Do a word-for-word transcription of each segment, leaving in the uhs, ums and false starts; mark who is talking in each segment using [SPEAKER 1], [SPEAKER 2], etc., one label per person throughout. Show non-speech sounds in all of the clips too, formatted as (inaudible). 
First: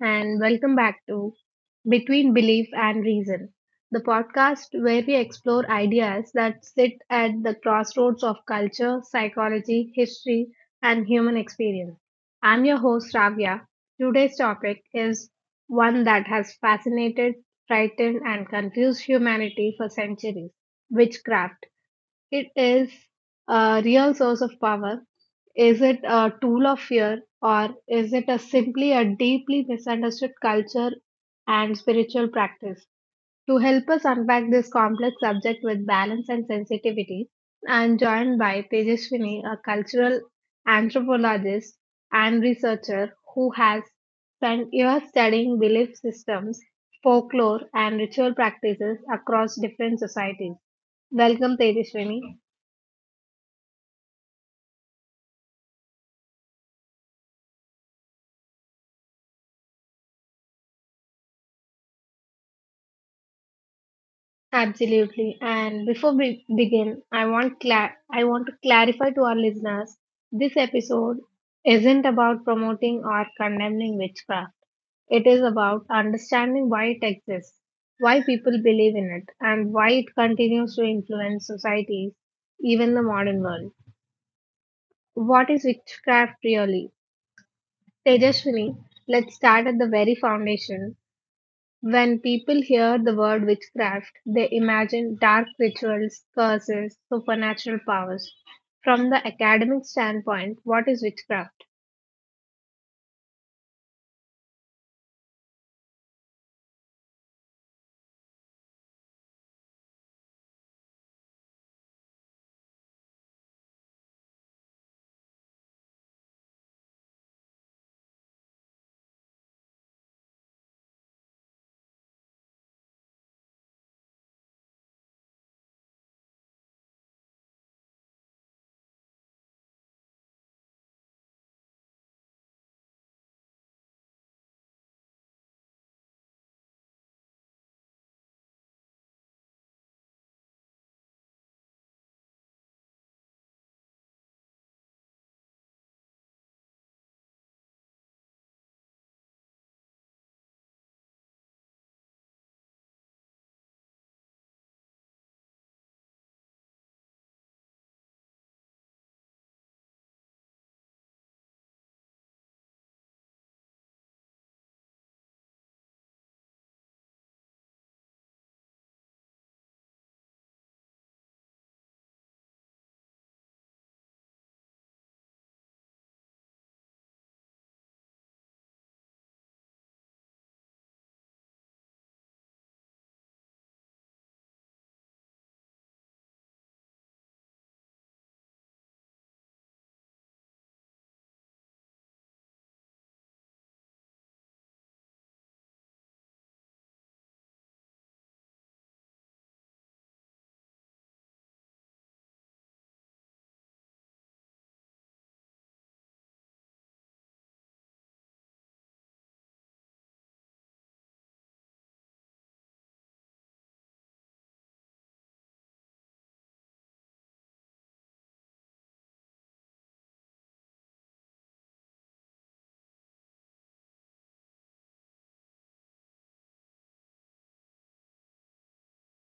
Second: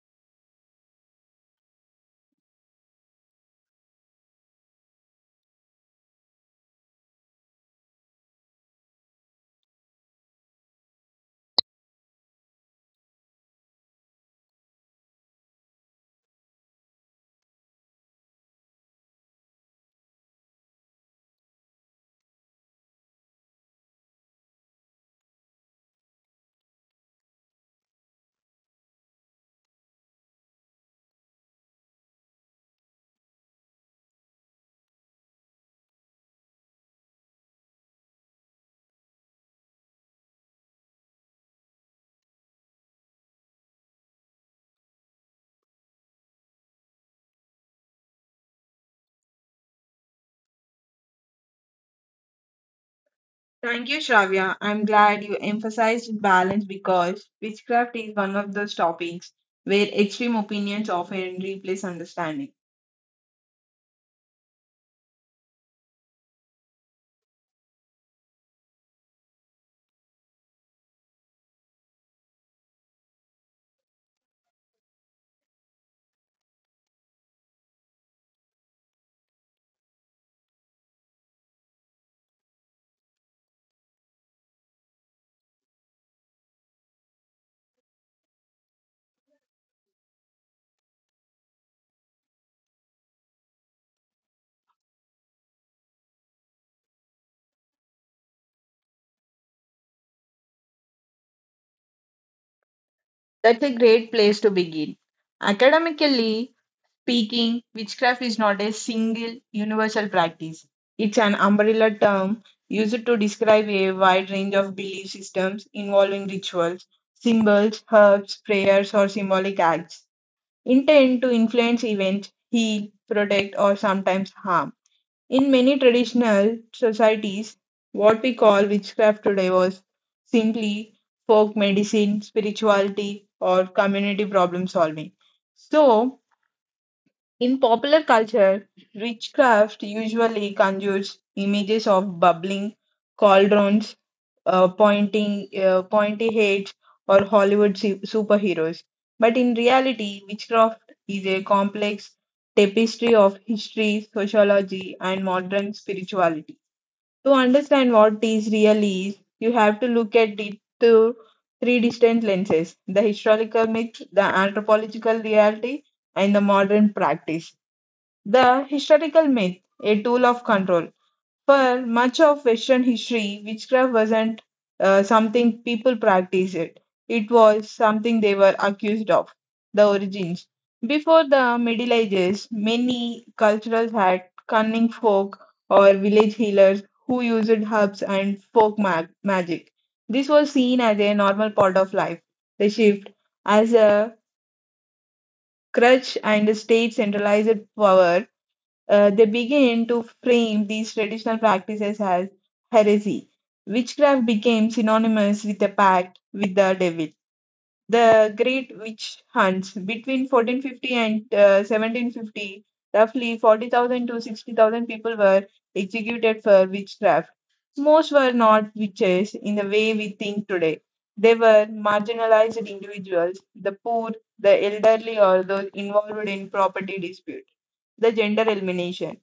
[SPEAKER 1] and welcome back to Between Belief and Reason, the podcast where we explore ideas that sit at the crossroads of culture, psychology, history, and human experience. I'm your host, Ravya. Today's topic is one that has fascinated, frightened, and confused humanity for centuries: witchcraft. It is a real source of power. Is it a tool of fear, or is it a simply a deeply misunderstood culture and spiritual practice? To help us unpack this complex subject with balance and sensitivity, I'm joined by Tejaswini, a cultural anthropologist and researcher who has spent years studying belief systems, folklore, and ritual practices across different societies. Welcome, Tejaswini.
[SPEAKER 2] Thank you, Shravya. I'm glad you emphasized balance because witchcraft is one of those topics where extreme opinions often replace understanding.
[SPEAKER 1] Absolutely. And before we begin, I want cla- I want to clarify to our listeners, this episode isn't about promoting or condemning witchcraft. It is about understanding why it exists, why people believe in it, and why it continues to influence societies, even the modern world. What is witchcraft really? Tejaswini, let's start at the very foundation. When people hear the word witchcraft, they imagine dark rituals, curses, supernatural powers. From the academic standpoint, what is witchcraft?
[SPEAKER 2] That's a great place to begin. Academically speaking, witchcraft is not a single universal practice, it's an umbrella term used to describe a wide range of belief systems involving rituals, symbols, herbs, prayers, or symbolic acts intended to influence events, heal, protect, or sometimes harm. In many traditional societies, what we call witchcraft today was simply folk medicine, spirituality, or community problem solving. So, in popular culture, witchcraft usually conjures images of bubbling cauldrons, uh, pointing uh, pointy heads or Hollywood su- superheroes. But in reality, witchcraft is a complex tapestry of history, sociology, and modern spirituality. To understand what this really is, you have to look at it through three distinct lenses: the historical myth, the anthropological reality, and the modern practice. The historical myth, a tool of control. For much of Western history, witchcraft wasn't uh, something people practiced. it. It was something they were accused of. The origins. Before the Middle Ages, many cultures had cunning folk or village healers who used herbs and folk mag- magic. This was seen as a normal part of life. The shift as a crutch and a state centralized power, uh, they begin to frame these traditional practices as heresy. Witchcraft became synonymous with a pact with the devil. The great witch hunts between fourteen fifty and uh, seventeen fifty, roughly forty thousand to sixty thousand people were executed for witchcraft. Most were not witches in the way we think today. They were marginalized individuals, the poor, the elderly, or those involved in property dispute, the gender elimination.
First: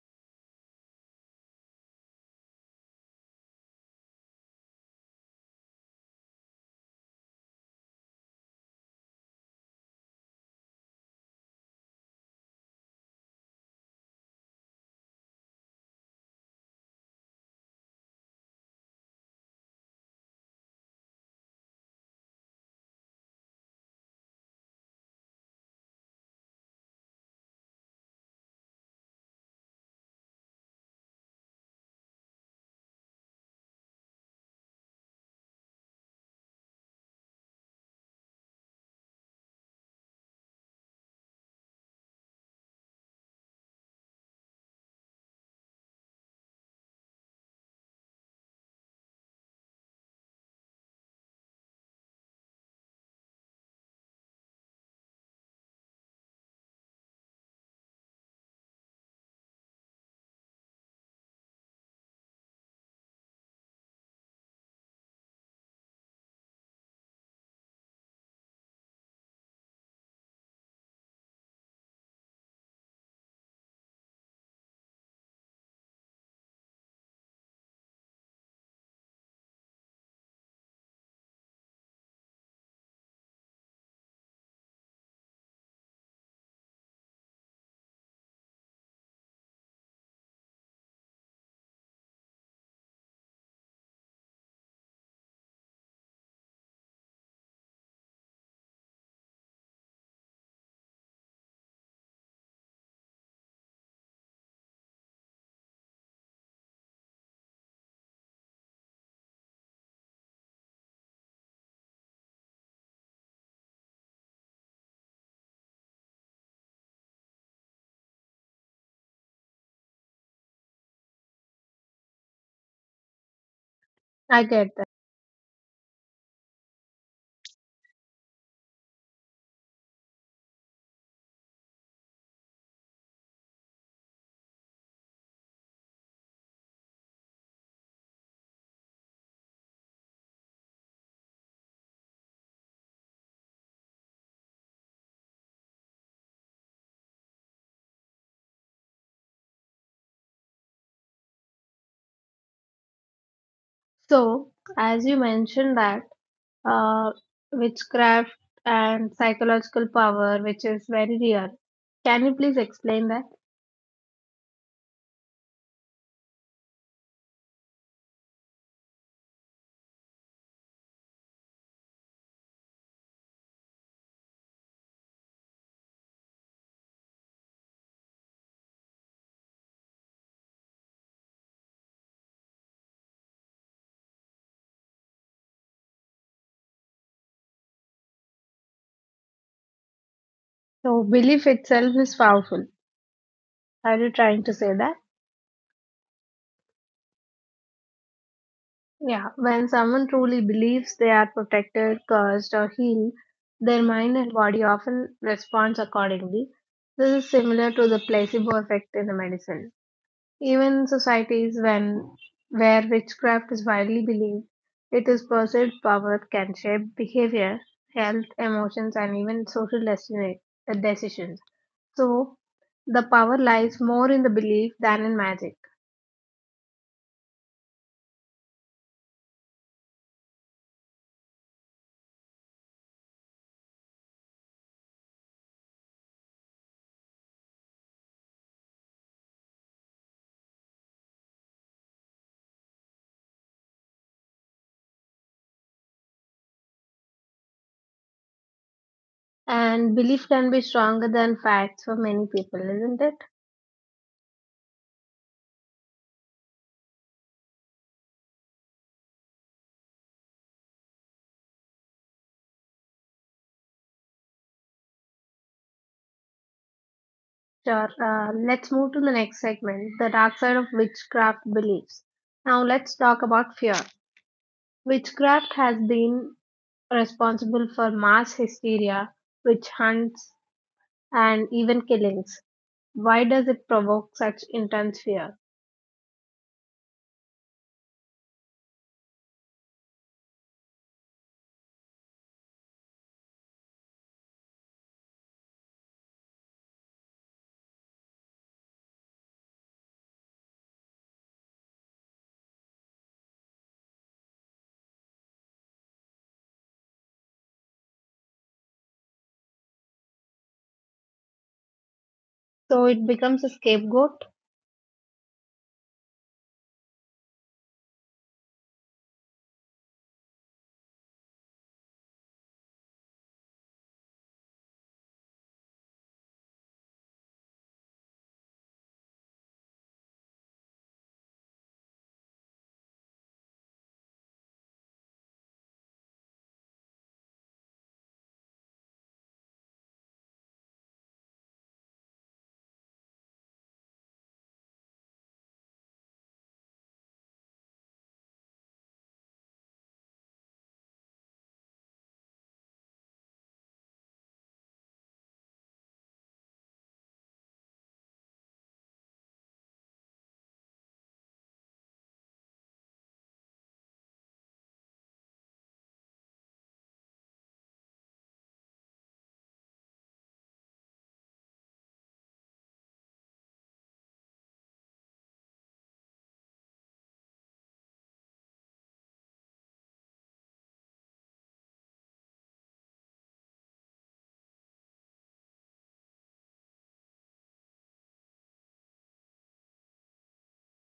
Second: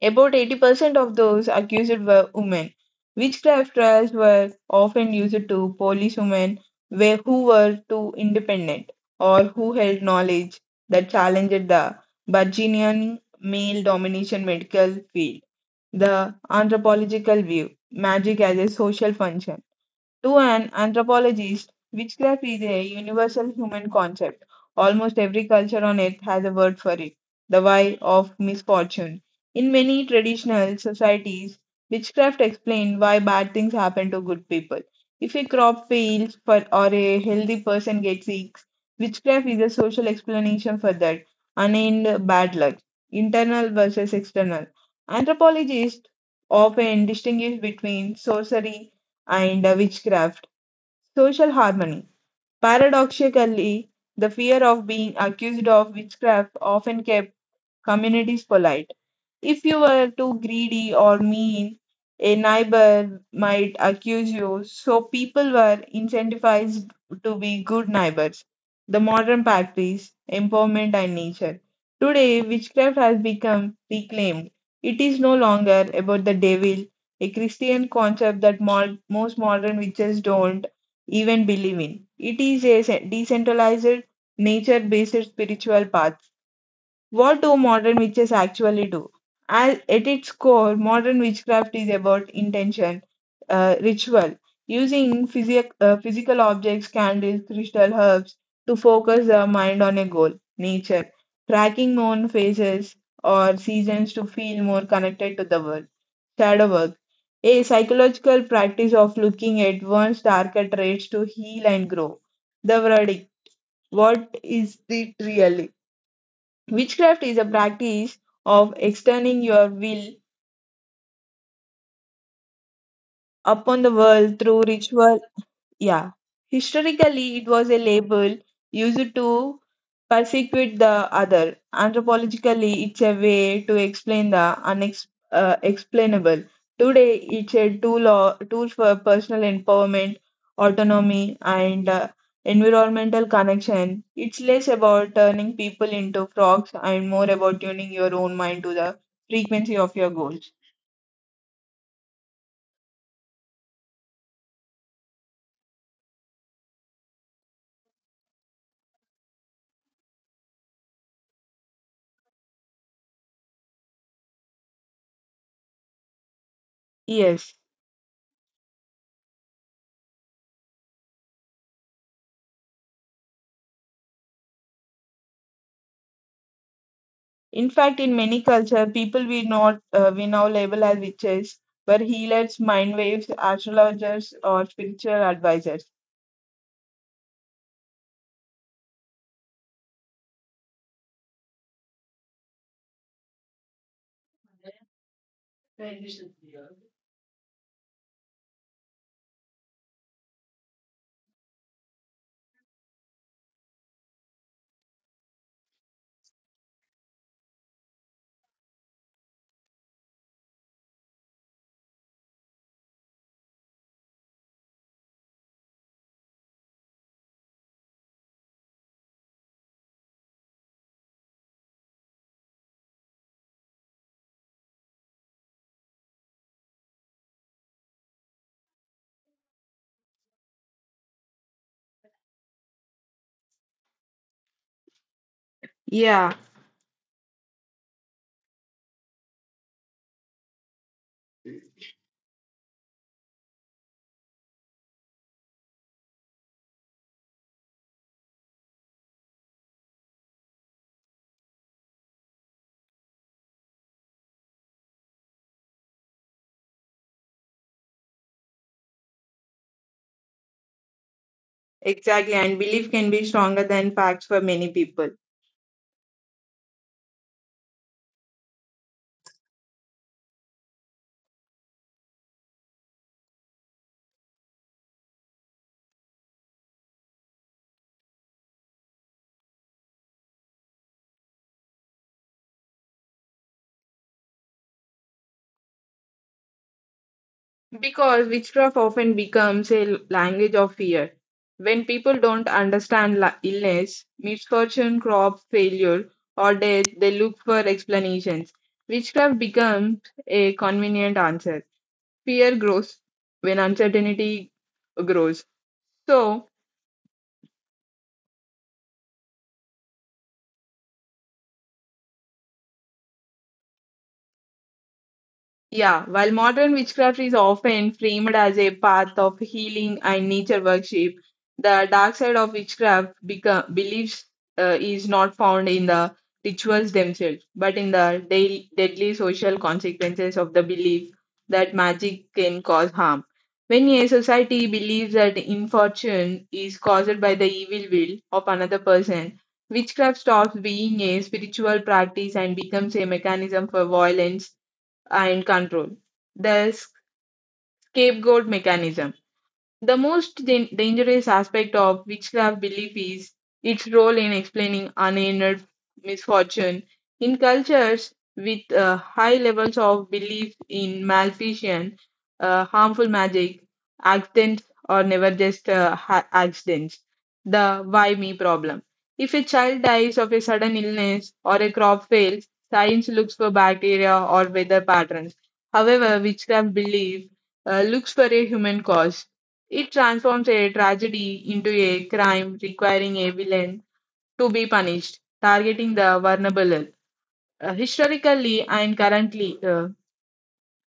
[SPEAKER 2] About eighty percent of those accused were women. Witchcraft trials were often used to police women where, who were too independent or who held knowledge that challenged the burgeoning male domination medical field. The anthropological view, magic as a social function. To an anthropologist, witchcraft is a universal human concept. Almost every culture on earth has a word for it, the why of misfortune. In many traditional societies, witchcraft explains why bad things happen to good people. If a crop fails for, or a healthy person gets sick, witchcraft is a social explanation for that unaided bad luck, internal versus external. Anthropologists often distinguish between sorcery and uh, witchcraft. Social harmony. Paradoxically, the fear of being accused of witchcraft often kept communities polite. If you were too greedy or mean, a neighbor might accuse you. So people were incentivized to be good neighbors. The modern practice, empowerment, and nature. Today, witchcraft has become reclaimed. It is no longer about the devil, a Christian concept that mo- most modern witches don't even believe in. It is a se- decentralized, nature based spiritual path. What do modern witches actually do? At at its core, modern witchcraft is about intention, uh, ritual, using physic- uh, physical objects, candles, crystal herbs to focus the mind on a goal; nature, tracking moon phases or seasons to feel more connected to the world; shadow work, a psychological practice of looking at one's darker traits to heal and grow. The verdict. What is it really? Witchcraft is a practice of extending your will upon the world
[SPEAKER 1] I
[SPEAKER 2] through
[SPEAKER 1] get that.
[SPEAKER 2] ritual. Yeah. Historically, it was a label used to persecute the other. Anthropologically, it's a way to explain the unex- uh, explainable. Today, it's a tool, or, tool for personal empowerment, autonomy, and uh, environmental connection. It's less about turning people into frogs and more about tuning your own mind to the frequency of your goals.
[SPEAKER 1] So, as you mentioned that uh, witchcraft and psychological power, which is very real, can you please explain that?
[SPEAKER 2] Yes. In fact, in many cultures, people we not uh, we now label as witches were healers, mind waves, astrologers, or spiritual advisors.
[SPEAKER 1] So, belief itself is powerful. Are you trying to say that? Yeah, when someone truly believes they are protected, cursed, or healed, their mind and body often responds accordingly. This is similar to the placebo effect in the medicine. Even in societies when where witchcraft is widely believed, it is perceived power can shape behavior, health, emotions, and even social destiny, uh, decisions. So, the power lies more in the belief than in magic.
[SPEAKER 2] Yeah,
[SPEAKER 1] And belief can be stronger than facts for many people, isn't it?
[SPEAKER 2] exactly. And belief can be stronger than facts for many people
[SPEAKER 1] Sure. Uh, let's move to the next segment, the dark side of witchcraft beliefs. Now let's talk about fear. Witchcraft has been responsible for mass hysteria, witch hunts, and even killings. Why does it provoke such intense fear?
[SPEAKER 2] because witchcraft often becomes a language of fear. When people don't understand la- illness, misfortune, crop failure, or death, they look for explanations. Witchcraft becomes a convenient answer. Fear grows when uncertainty grows. So,
[SPEAKER 1] So it becomes a scapegoat.
[SPEAKER 2] yeah, while modern witchcraft is often framed as a path of healing and nature worship, the dark side of witchcraft become, beliefs uh, is not found in the rituals themselves, but in the daily, deadly social consequences of the belief that magic can cause harm. When a society believes that infortune is caused by the evil will of another person, witchcraft stops being a spiritual practice and becomes a mechanism for violence and control. The scapegoat mechanism. The most dan- dangerous aspect of witchcraft belief is its role in explaining unhinged misfortune. In cultures with uh, high levels of belief in malfeasance, uh, harmful magic, accidents or never just uh, ha- accidents. The why me problem. If a child dies of a sudden illness or a crop fails, science looks for bacteria or weather patterns. However, witchcraft belief uh, looks for a human cause. It transforms a tragedy into a crime requiring a villain to be punished, targeting the vulnerable. Uh, historically and currently, uh,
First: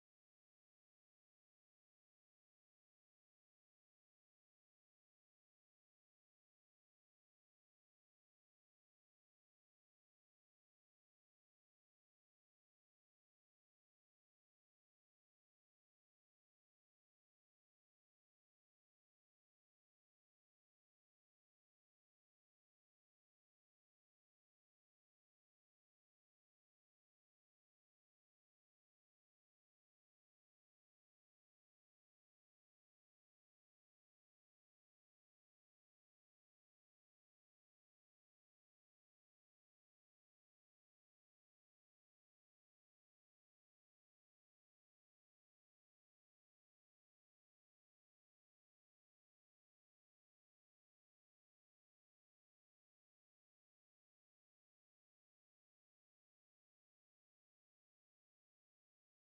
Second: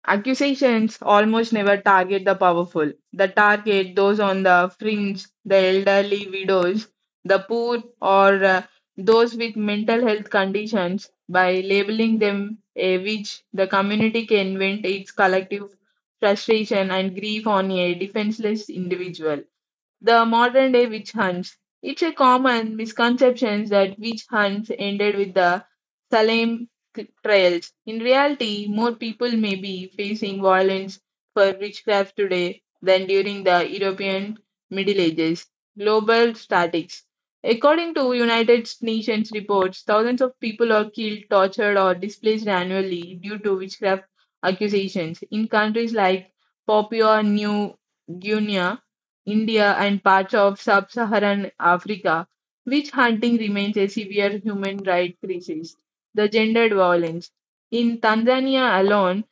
[SPEAKER 2] accusations almost never target the powerful. They target those on the fringe, the elderly widows, the poor, or uh, those with mental health conditions. By labeling them a witch, the community can vent its collective frustration and grief on a defenseless individual. The modern day witch hunts. It's a common misconception that witch hunts ended with the Salem c- trials. In reality, more people may be facing violence for witchcraft today than during the European Middle Ages. Global statistics. According to United Nations reports, thousands of people are killed, tortured, or displaced annually due to witchcraft accusations in countries like Papua New Guinea, India, and parts of sub Saharan Africa. Witch hunting remains a severe human rights crisis. The gendered violence. In Tanzania alone,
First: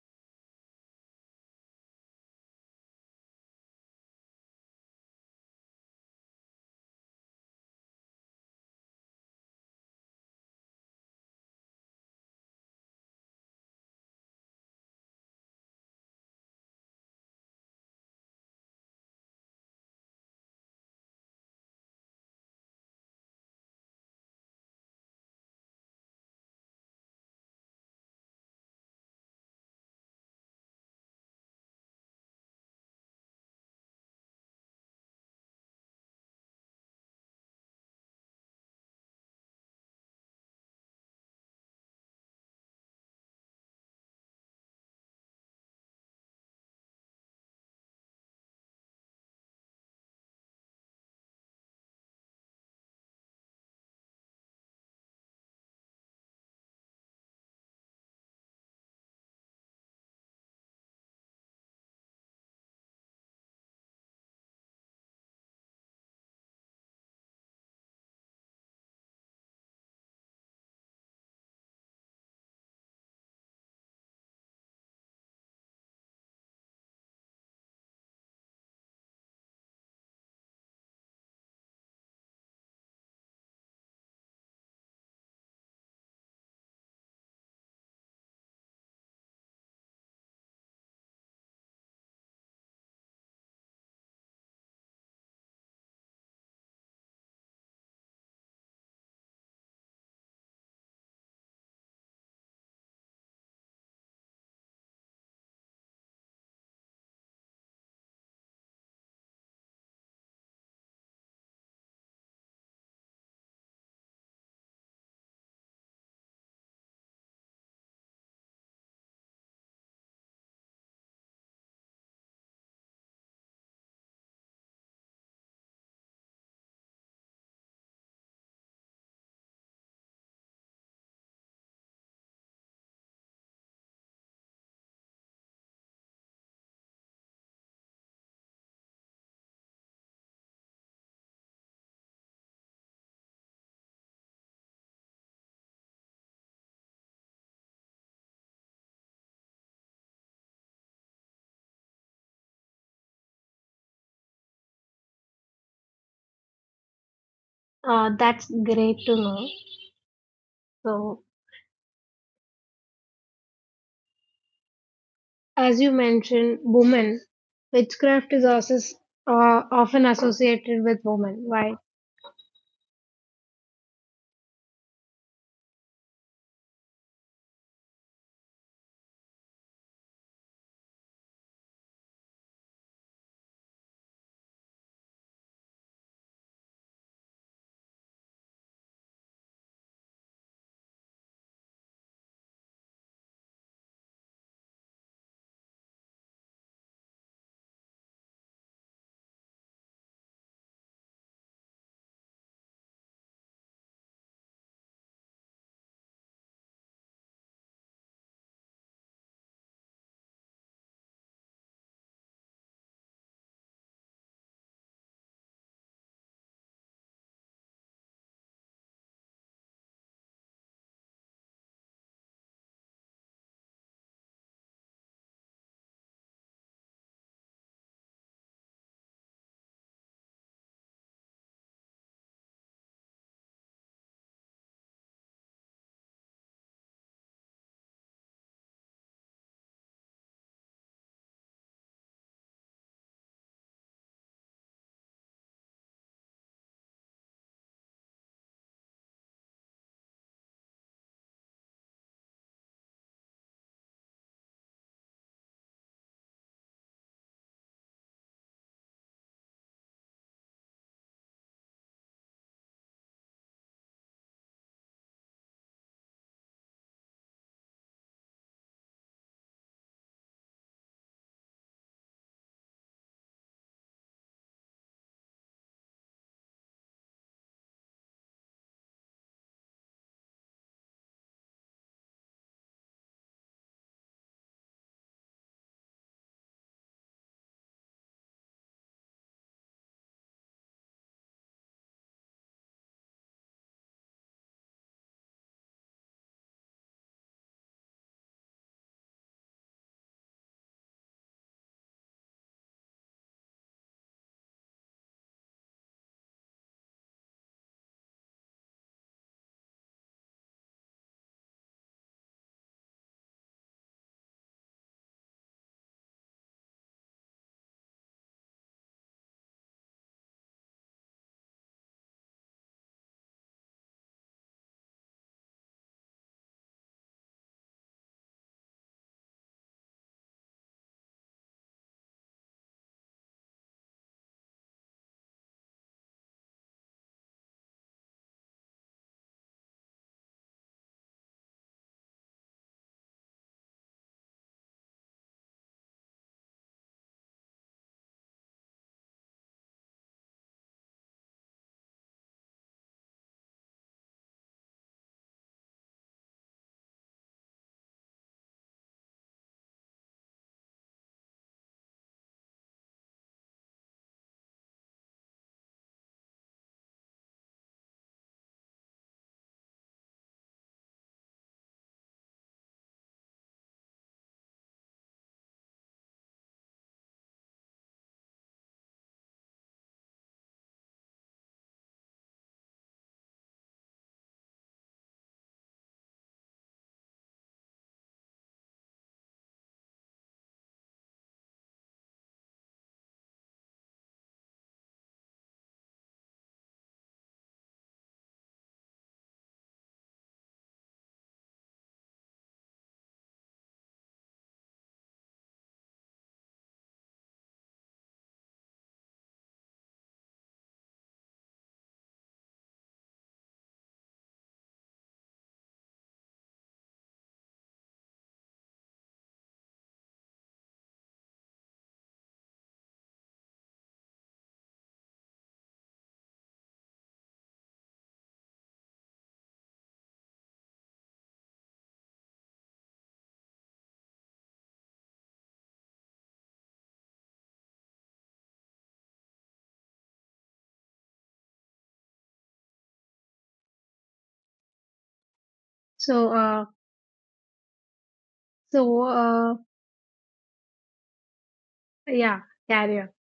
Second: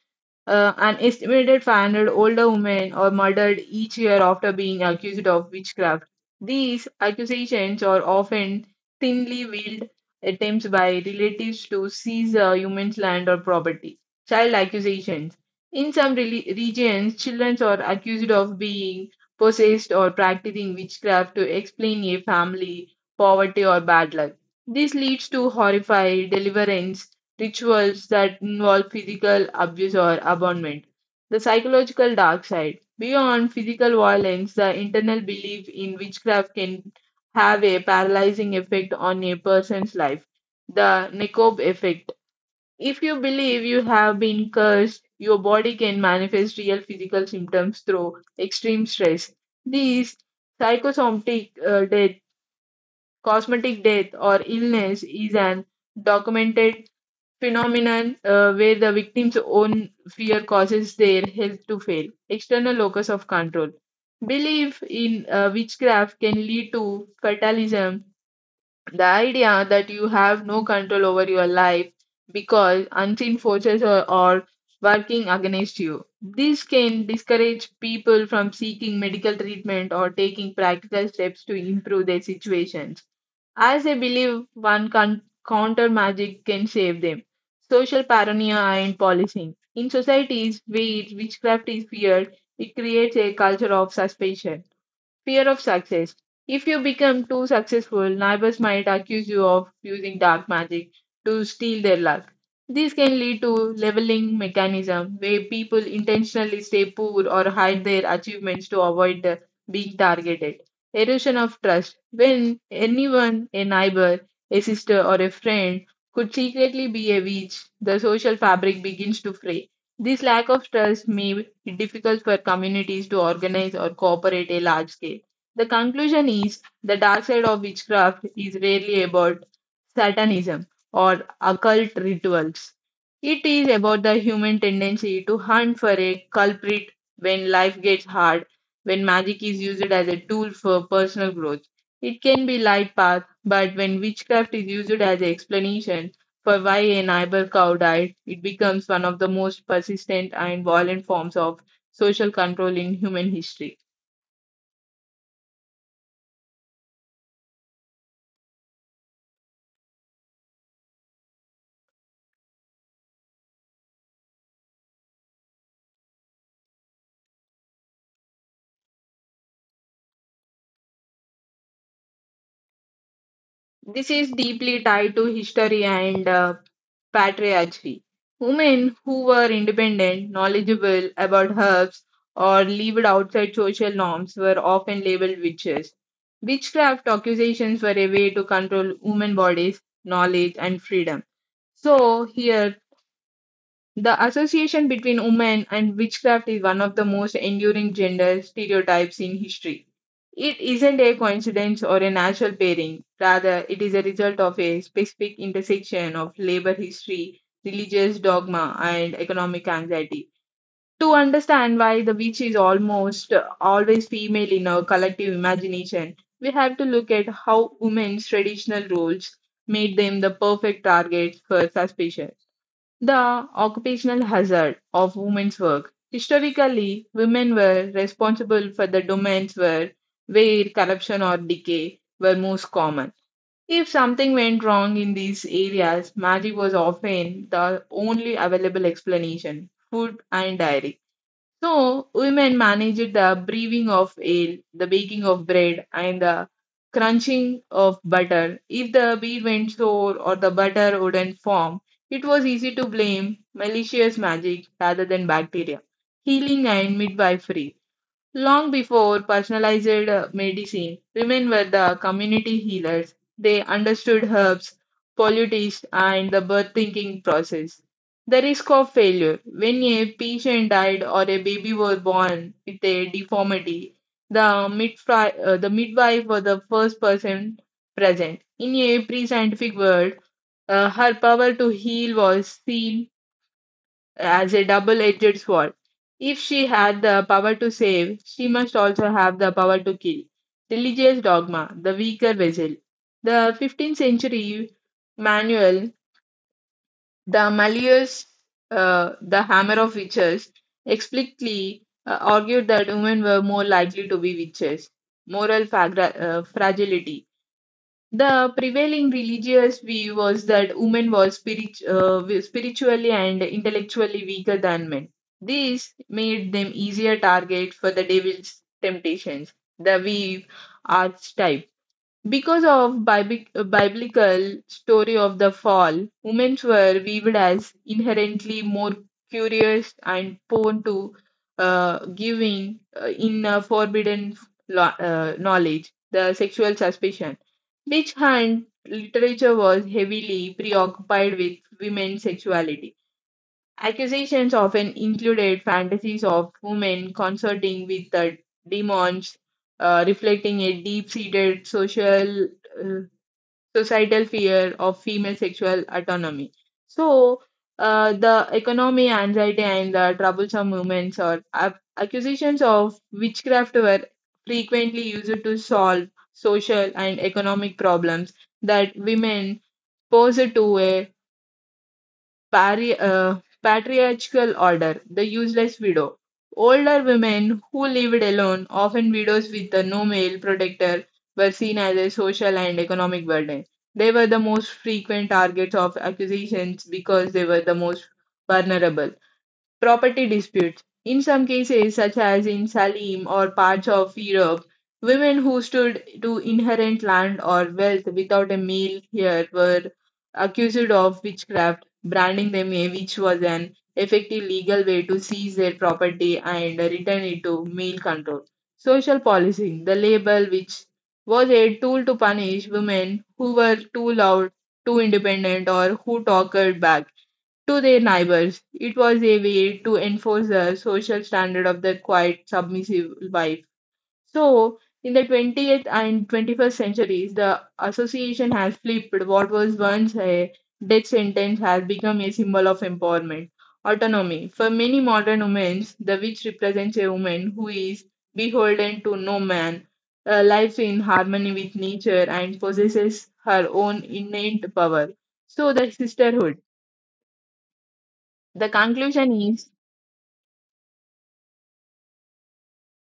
[SPEAKER 2] uh, an estimated five hundred older women are murdered each year after being accused of witchcraft. These accusations are often thinly veiled attempts by relatives to seize a human's land or property. Child accusations. In some reli- regions, children are accused of being possessed or practicing witchcraft to explain a family poverty or bad luck. This leads to horrified deliverance rituals that involve physical abuse or abandonment. The psychological dark side. Beyond physical violence, the internal belief in witchcraft can have a paralyzing effect on a person's life. The Nekob effect. If you believe you have been cursed, your body can manifest real physical symptoms through extreme stress. These psychosomatic, uh, cosmetic death or illness is an documented phenomenon uh, where the victim's own fear causes their health to fail. External locus of control. Belief in uh, witchcraft can lead to fatalism, the idea that you have no control over your life because unseen forces are, are working against you. This can discourage people from seeking medical treatment or taking practical steps to improve their situations. As they believe one con- counter magic can save them. Social paranoia and policing. In societies where witchcraft is feared, it creates a culture of suspicion. Fear of success. If you become too successful, neighbors might accuse you of using dark magic to steal their luck. This can lead to leveling mechanism where people intentionally stay poor or hide their achievements to avoid the- being targeted. Erosion of trust. When anyone, a neighbor, a sister, or a friend, could secretly be a witch, the social fabric begins to fray. This lack of trust may it difficult for communities to organize or cooperate a large scale. The conclusion is the dark side of witchcraft is rarely about satanism or occult rituals. It is about the human tendency to hunt for a culprit when life gets hard. When magic is used as a tool for personal growth, it can be light path, but when witchcraft is used as an explanation for why an eyebrow cow died, it becomes one of the most persistent and violent forms of social control in human history.
[SPEAKER 1] Uh, that's great to know. So, as you mentioned, women, witchcraft is also s- uh, often associated with women. Why?
[SPEAKER 2] This is deeply tied to history and uh, patriarchy. Women who were independent, knowledgeable about herbs, or lived outside social norms were often labeled witches. Witchcraft accusations were a way to control women bodies, knowledge, and freedom. So, here. The association between women and witchcraft is one of the most enduring gender stereotypes in history. It isn't a coincidence or a natural pairing, rather, it is a result of a specific intersection of labor history, religious dogma, and economic anxiety. To understand why the witch is almost always female in our collective imagination, we have to look at how women's traditional roles made them the perfect targets for suspicion. The occupational hazard of women's work. Historically, women were responsible for the domains where, where corruption or decay were most common. If something went wrong in these areas, magic was often the only available explanation food and dairy. So, women managed the brewing of ale, the baking of bread, and the crunching of butter. If the beer went sour or the butter wouldn't form, it was easy to blame malicious magic rather than bacteria. Healing and midwifery. Long before personalized uh, medicine, women were the community healers. They understood herbs, politics, and the birth thinking process. The risk of failure. When a patient died or a baby was born with a deformity, the, midfri- uh, the midwife was the first person present. In a pre scientific world, uh, her power to heal was seen as a double-edged sword. If she had the power to save, she must also have the power to kill. Religious dogma, the weaker vessel. The fifteenth century manual, the Malleus, uh, the Hammer of Witches, explicitly uh, argued that women were more likely to be witches. Moral fagra- uh, fragility. The prevailing religious view was that women were spirit, uh, spiritually and intellectually weaker than men. This made them easier target for the devil's temptations, the weave archetype. Because of Bibi- uh, biblical story of the fall, women were viewed as inherently more curious and prone to uh, giving uh, in uh, forbidden lo- uh, knowledge, the sexual suspicion. Which hand literature was heavily preoccupied with women's sexuality. Accusations often included fantasies of women consorting with the demons, uh, reflecting a deep seated social uh, societal fear of female sexual autonomy. So, uh, the economy, anxiety, and the troublesome movements or ac- accusations of witchcraft were frequently used to solve social and economic problems that women posed to a pari- uh, patriarchal order, the useless widow. Older women who lived alone, often widows with the no male protector, were seen as a social and economic burden. They were the most frequent targets of accusations because they were the most vulnerable. Property disputes. In some cases, such as in Salim or parts of Europe, women who stood to inherit land or wealth without a male heir were accused of witchcraft, branding them a witch was an effective legal way to seize their property and return it to male control. Social policing, the label which was a tool to punish women who were too loud, too independent, or who talked back to their neighbors. It was a way to enforce the social standard of the quiet, submissive wife. So, in the twentieth and twenty-first centuries, the association has flipped. What was once a death sentence has become a symbol of empowerment, autonomy. For many modern women, the witch represents a woman who is beholden to no man, uh, lives in harmony with nature, and possesses her own innate power. So, the
[SPEAKER 1] So,
[SPEAKER 2] sisterhood.
[SPEAKER 1] uh,
[SPEAKER 2] The
[SPEAKER 1] so
[SPEAKER 2] conclusion
[SPEAKER 1] uh,
[SPEAKER 2] is,
[SPEAKER 1] Yeah, career.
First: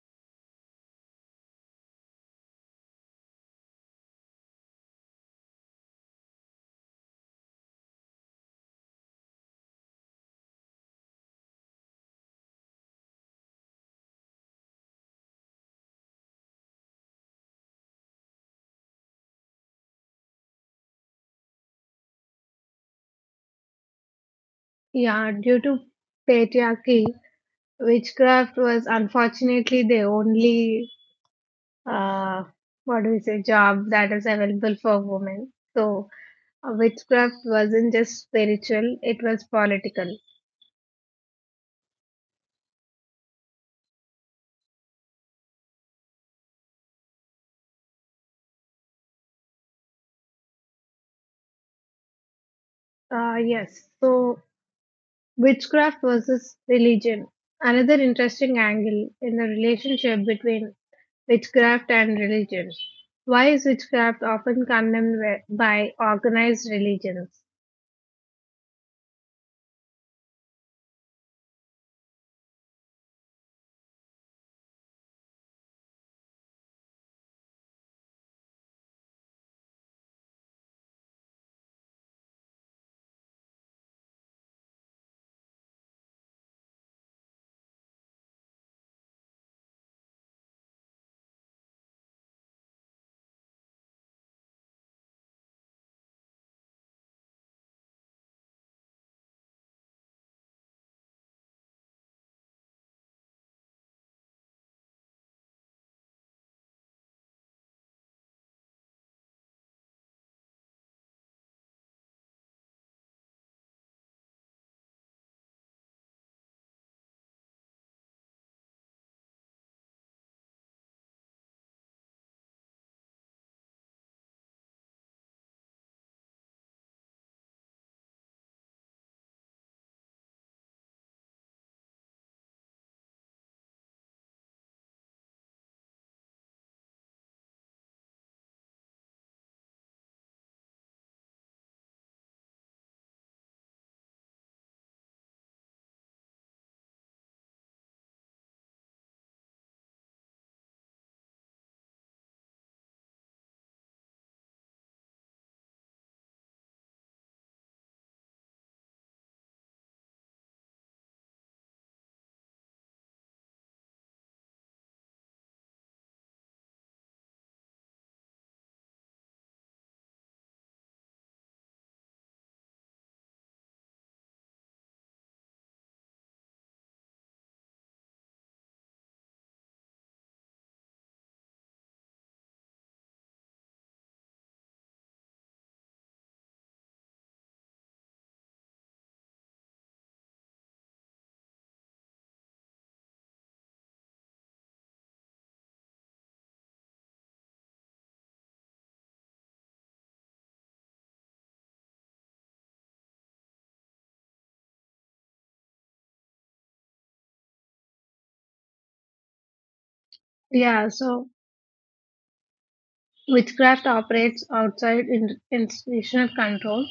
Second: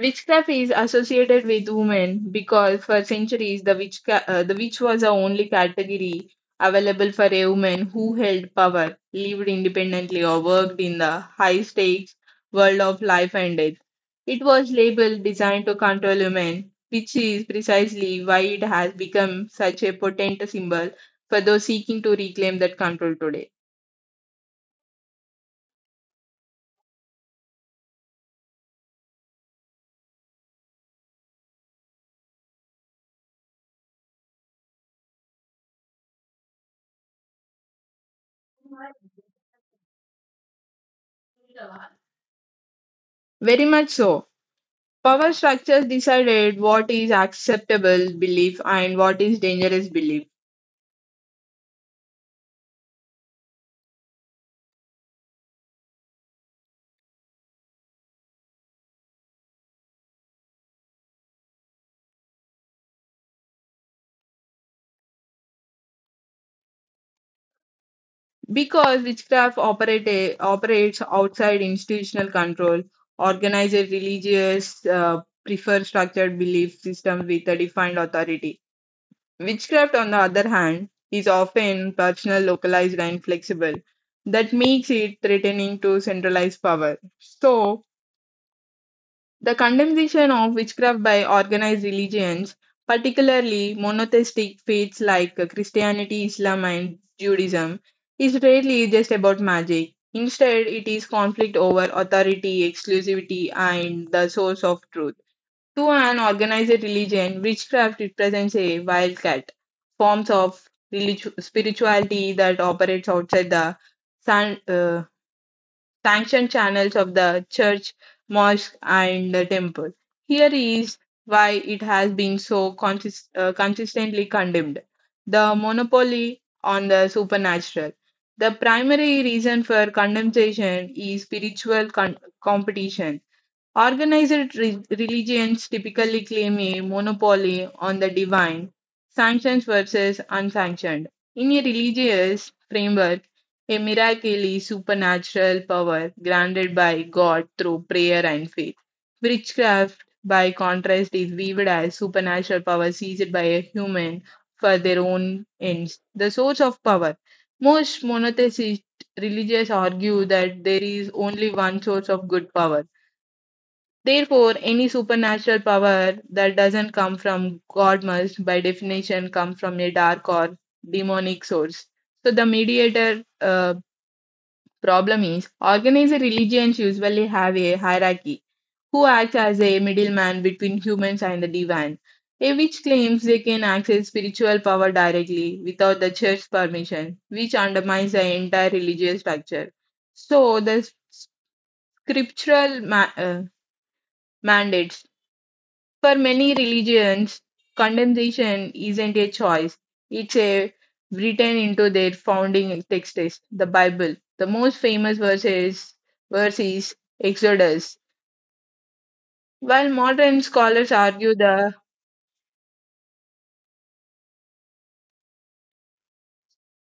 [SPEAKER 2] witchcraft is associated with women because for centuries the witch, ca- uh, the witch was the only category available for a woman who held power, lived independently, or worked in the high stakes world of life and death. It was labeled designed to control women, which is precisely why it has become such a potent symbol for those seeking to reclaim that control today.
[SPEAKER 1] Yeah, due to patriarchy, witchcraft was unfortunately the only, uh, what do we say, job that is available for women. So, uh, witchcraft wasn't just spiritual, it was political.
[SPEAKER 2] Very much so. Power structures decided what is acceptable belief and what is dangerous belief.
[SPEAKER 1] Uh, yes, so, witchcraft versus religion. Another interesting angle in the relationship between witchcraft and religion. Why is witchcraft often condemned by by organized religions?
[SPEAKER 2] Because witchcraft operate, operates outside institutional control, organized religious uh, prefer structured belief systems with a defined authority. Witchcraft, on the other hand, is often personal, localized, and flexible. That makes it threatening to centralized power. So, the condemnation of witchcraft by organized religions, particularly monotheistic faiths like Christianity, Islam, and Judaism, is rarely just about magic. Instead, it is conflict over authority, exclusivity, and the source of truth. To an organized religion, witchcraft represents a wildcat, forms of relig- spirituality that operates outside the san- uh, sanctioned channels of the church, mosque, and the temple. Here is why it has been so consist- uh, consistently condemned the monopoly on the supernatural. The primary reason for condemnation is spiritual con- competition. Organized re- religions typically claim a monopoly on the divine, sanctioned versus unsanctioned. In a religious framework, a miracle is supernatural power granted by God through prayer and faith. Witchcraft, by contrast, is viewed as supernatural power seized by a human for their own ends. The source of power. Most monotheistic religious argue that there is only one source of good power. Therefore, any supernatural power that doesn't come from God must, by definition, come from a dark or demonic source. So, the mediator uh, problem is organized religions usually have a hierarchy who acts as a middleman between humans and the divine, a which claims they can access spiritual power directly without the church's permission, which undermines the entire religious structure. So, the scriptural ma- uh, mandates. For many religions, condemnation isn't a choice, it's a written into their founding texts, the Bible. The most famous verses, verse is Exodus. While modern
[SPEAKER 1] Yeah,
[SPEAKER 2] scholars
[SPEAKER 1] so
[SPEAKER 2] argue the.
[SPEAKER 1] witchcraft operates outside in- institutional control.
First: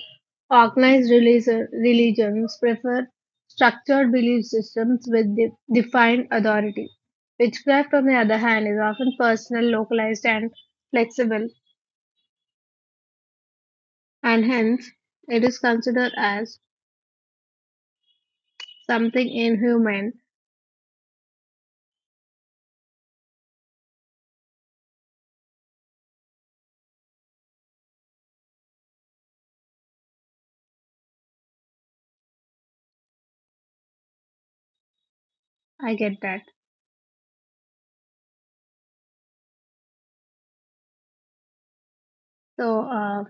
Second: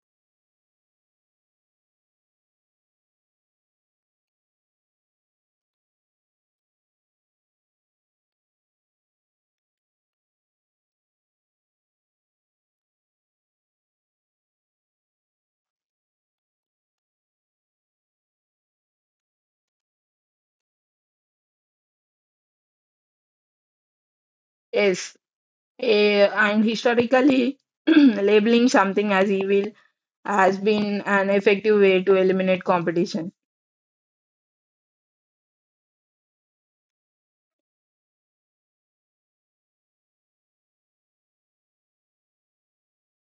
[SPEAKER 1] Organized religion, religions prefer structured belief systems with de- defined authority. Witchcraft, on the other hand, is often personal, localized, and flexible, and hence it is considered as something inhuman.
[SPEAKER 2] Yes, eh, and historically (clears throat) labeling something as evil has been an effective way to eliminate competition.
[SPEAKER 1] I get that. So, uh,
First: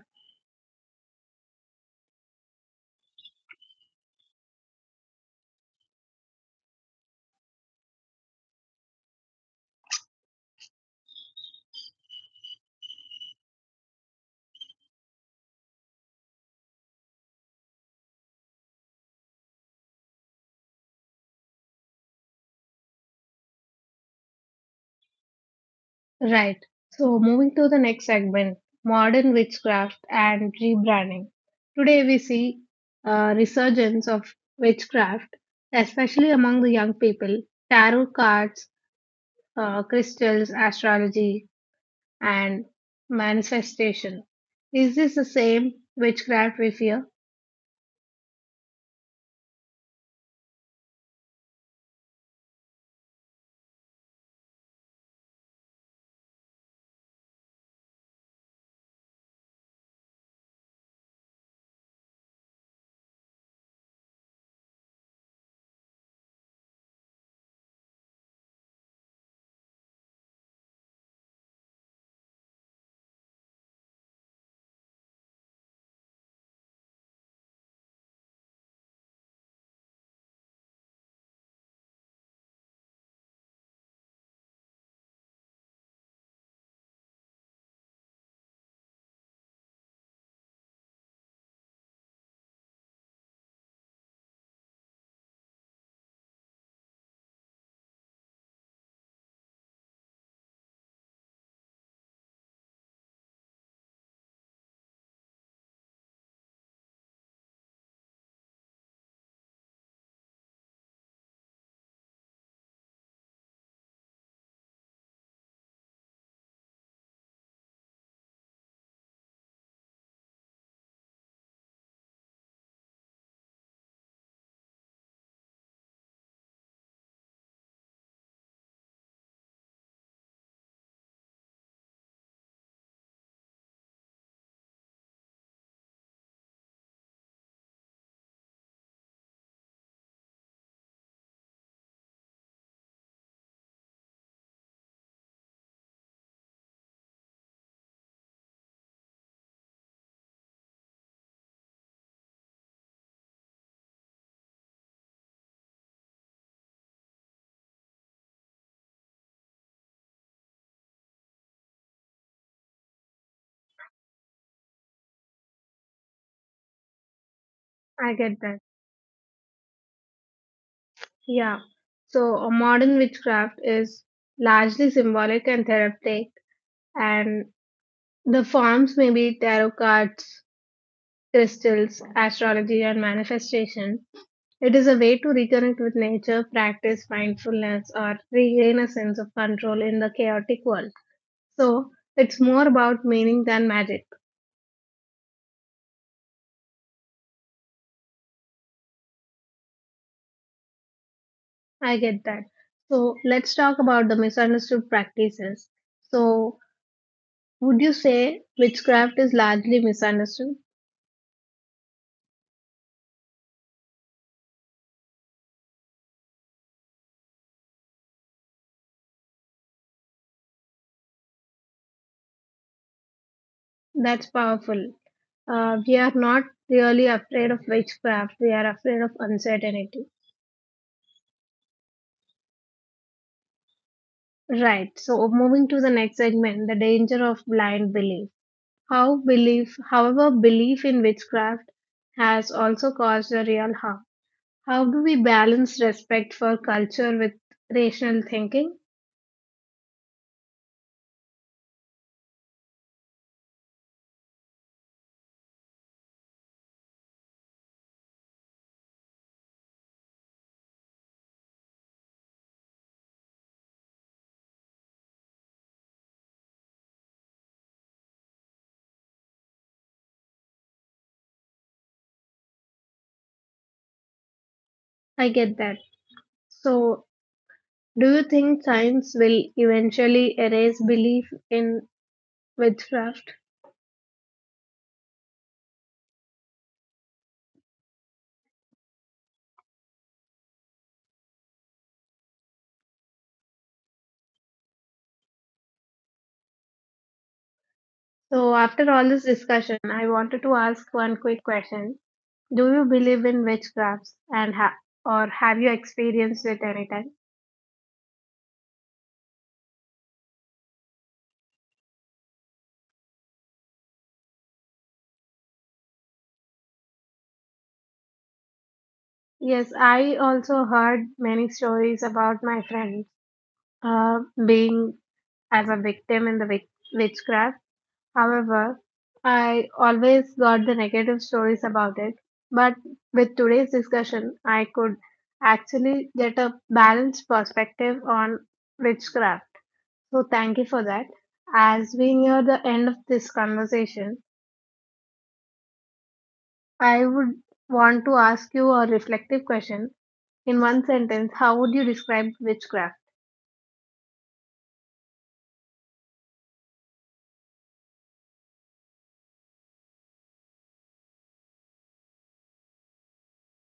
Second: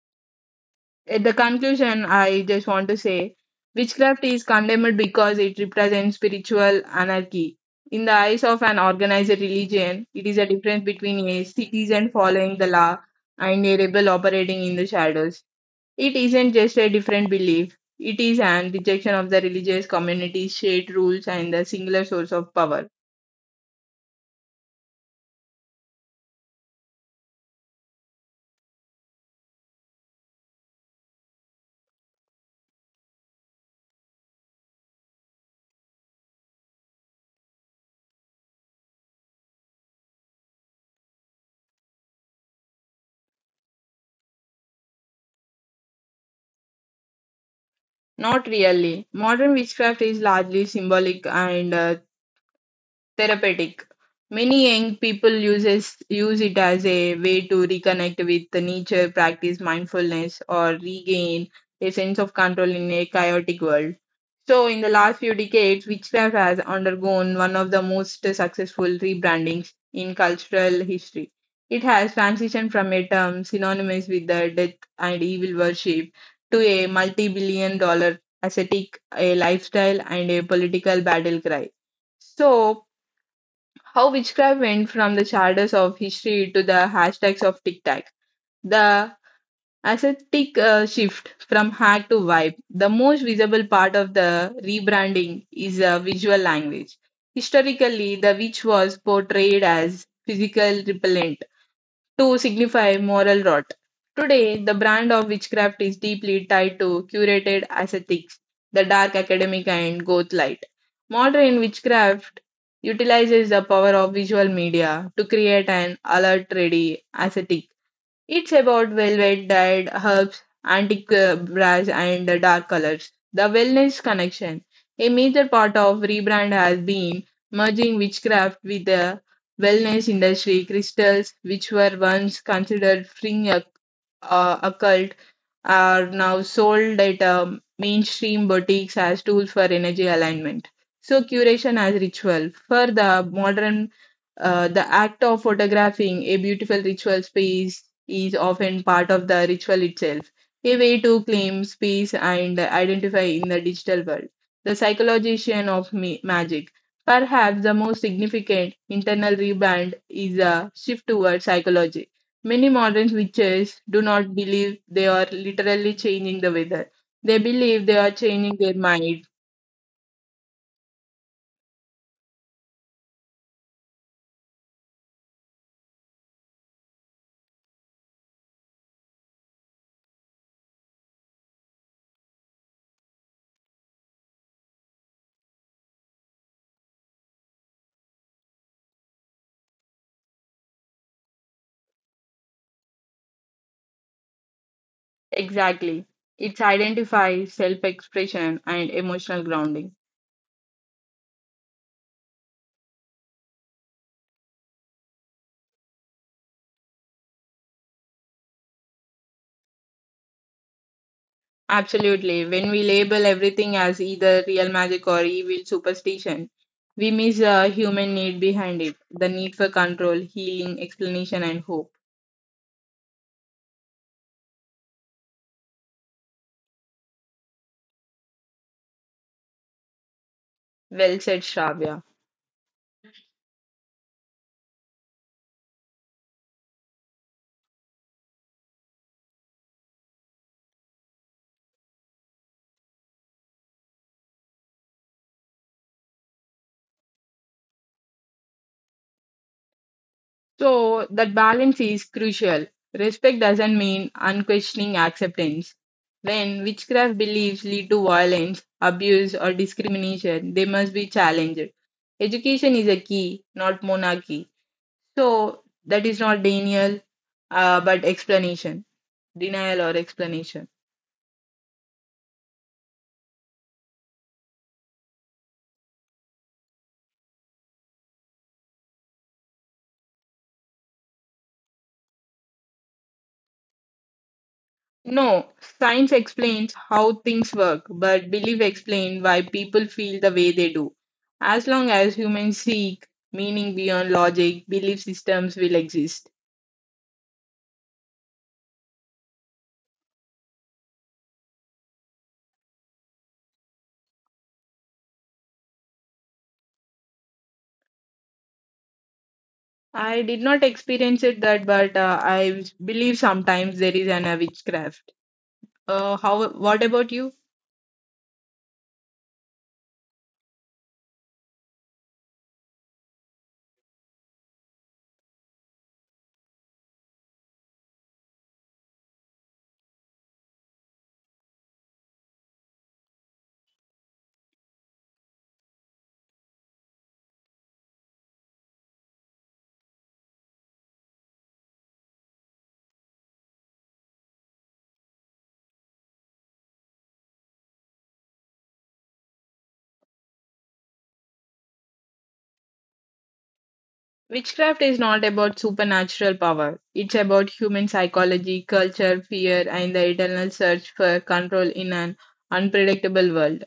[SPEAKER 2] At the conclusion, I just want to say witchcraft is condemned because it represents spiritual anarchy. In the eyes of an organized religion, it is a difference between a citizen following the law and a rebel operating in the shadows. It isn't just a different belief, it is an rejection of the religious community's shared rules and the singular source of power.
[SPEAKER 1] Right. So, moving to the next segment, modern witchcraft and rebranding. Today, we see a resurgence of witchcraft, especially among the young people. Tarot cards, uh, crystals, astrology, and manifestation. Is this the same witchcraft we fear?
[SPEAKER 2] Not really. Modern witchcraft is largely symbolic and uh, therapeutic. Many young people uses use it as a way to reconnect with the nature, practice mindfulness, or regain a sense of control in a chaotic world. So, in the last few decades, witchcraft has undergone one of the most successful rebrandings in cultural history. It has transitioned from a term synonymous with the death and evil worship to a multi billion dollar ascetic, a lifestyle, and a political battle cry. So, how witchcraft went from the shadows of history to the hashtags of TikTok. The aesthetic uh, shift from hack to vibe. The most visible part of the rebranding is a visual language. Historically, the witch was portrayed as physical repellent, to signify moral rot. Today, the brand of witchcraft is deeply tied to curated aesthetics, the dark academic and goth light. Modern witchcraft utilizes the power of visual media to create an alert ready aesthetic. It's about velvet, dyed herbs, antique uh, brass, and uh, dark colors. The wellness connection. A major part of rebrand has been merging witchcraft with the wellness industry. Crystals, which were once considered fringe occ- uh, occult, are now sold at um, mainstream boutiques as tools for energy alignment. So, curation as ritual. For the modern uh, the act of photographing a beautiful ritual space is often part of the ritual itself, a way to claim space and identify in the digital world. The psychologization of ma- magic. Perhaps the most significant internal rebrand is a shift towards psychology. Many modern witches do not believe they are literally changing the weather. They believe they are
[SPEAKER 1] I get
[SPEAKER 2] changing
[SPEAKER 1] that.
[SPEAKER 2] their mind.
[SPEAKER 1] Yeah. So, a modern witchcraft is largely symbolic and therapeutic, and the forms may be tarot cards, crystals, astrology, and manifestation. It is a way to reconnect with nature, practice mindfulness, or regain a sense of control in the chaotic world. So, it's more about meaning than magic.
[SPEAKER 2] Exactly. It identifies self expression and emotional grounding.
[SPEAKER 1] I get that. So, let's talk about the misunderstood practices. So, would you say witchcraft is largely misunderstood?
[SPEAKER 2] Absolutely. When we label everything as either real magic or evil superstition, we miss a human need behind it, the need for control, healing, explanation, and hope.
[SPEAKER 1] That's powerful. Uh, we are not really afraid of witchcraft, we are afraid of uncertainty.
[SPEAKER 2] Well said, Shravya.
[SPEAKER 1] Right. So moving to the next segment, the danger of blind belief. How belief, however, belief in witchcraft has also caused a real harm. How do we balance respect for culture with rational thinking?
[SPEAKER 2] So, that balance is crucial. Respect doesn't mean unquestioning acceptance. When witchcraft beliefs lead to violence, abuse, or discrimination, they must be challenged. Education is a key, not monarchy. So, that is not Daniel, uh, but explanation. Denial, or explanation.
[SPEAKER 1] I get that. So, do you think science will eventually erase belief in witchcraft?
[SPEAKER 2] No, science explains how things work, but belief explains why people feel the way they do. As long as humans seek meaning beyond logic, belief systems will exist.
[SPEAKER 1] So after all this discussion, I wanted to ask one quick question. Do you believe in witchcrafts and ha- or have you experienced it anytime?
[SPEAKER 2] I did not experience it that, but uh, I believe sometimes there is an uh, witchcraft. Uh, how? What about you?
[SPEAKER 1] Yes, I also heard many stories about my friends uh, being as a victim in the wic- witchcraft. However, I always got the negative stories about it. But with today's discussion, I could actually get a balanced perspective on witchcraft. So thank you for that. As we near the end of this conversation, I would want to ask you a reflective question. In one sentence, how would you describe witchcraft?
[SPEAKER 2] Witchcraft is not about supernatural power. It's about human psychology, culture, fear, and the eternal search for control in an unpredictable world.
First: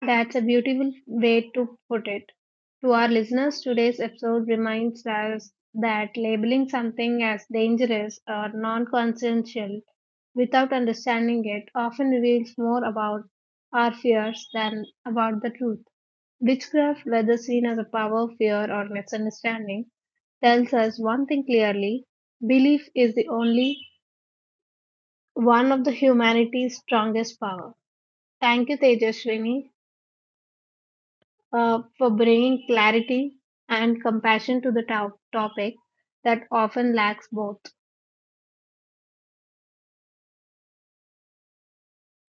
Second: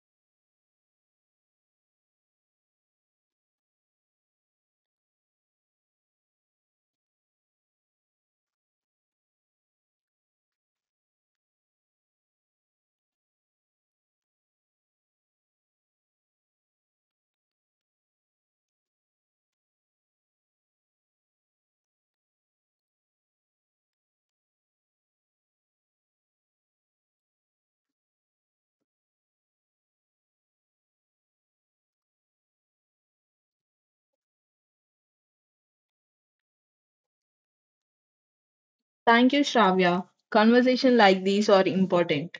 [SPEAKER 1] That's a beautiful way to put it. To our listeners, today's episode reminds us that labeling something as dangerous or non consensual without understanding it often reveals more about our fears than about the truth. Witchcraft, whether seen as a power, fear, or misunderstanding, tells us one thing clearly: belief is the only one of the humanity's strongest power. Thank you, Tejaswini, uh, for bringing clarity and compassion to the to- topic that often lacks both.
[SPEAKER 2] Thank you, Shravya. Conversations like these are important.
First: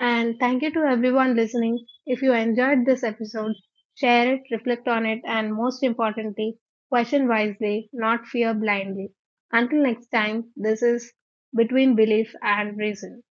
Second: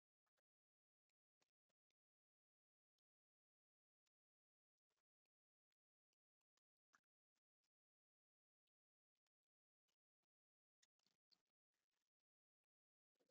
[SPEAKER 1] And thank you to everyone listening. If you enjoyed this episode, share it, reflect on it, and most importantly, question wisely, not fear blindly. Until next time, this is Between Belief and Reason.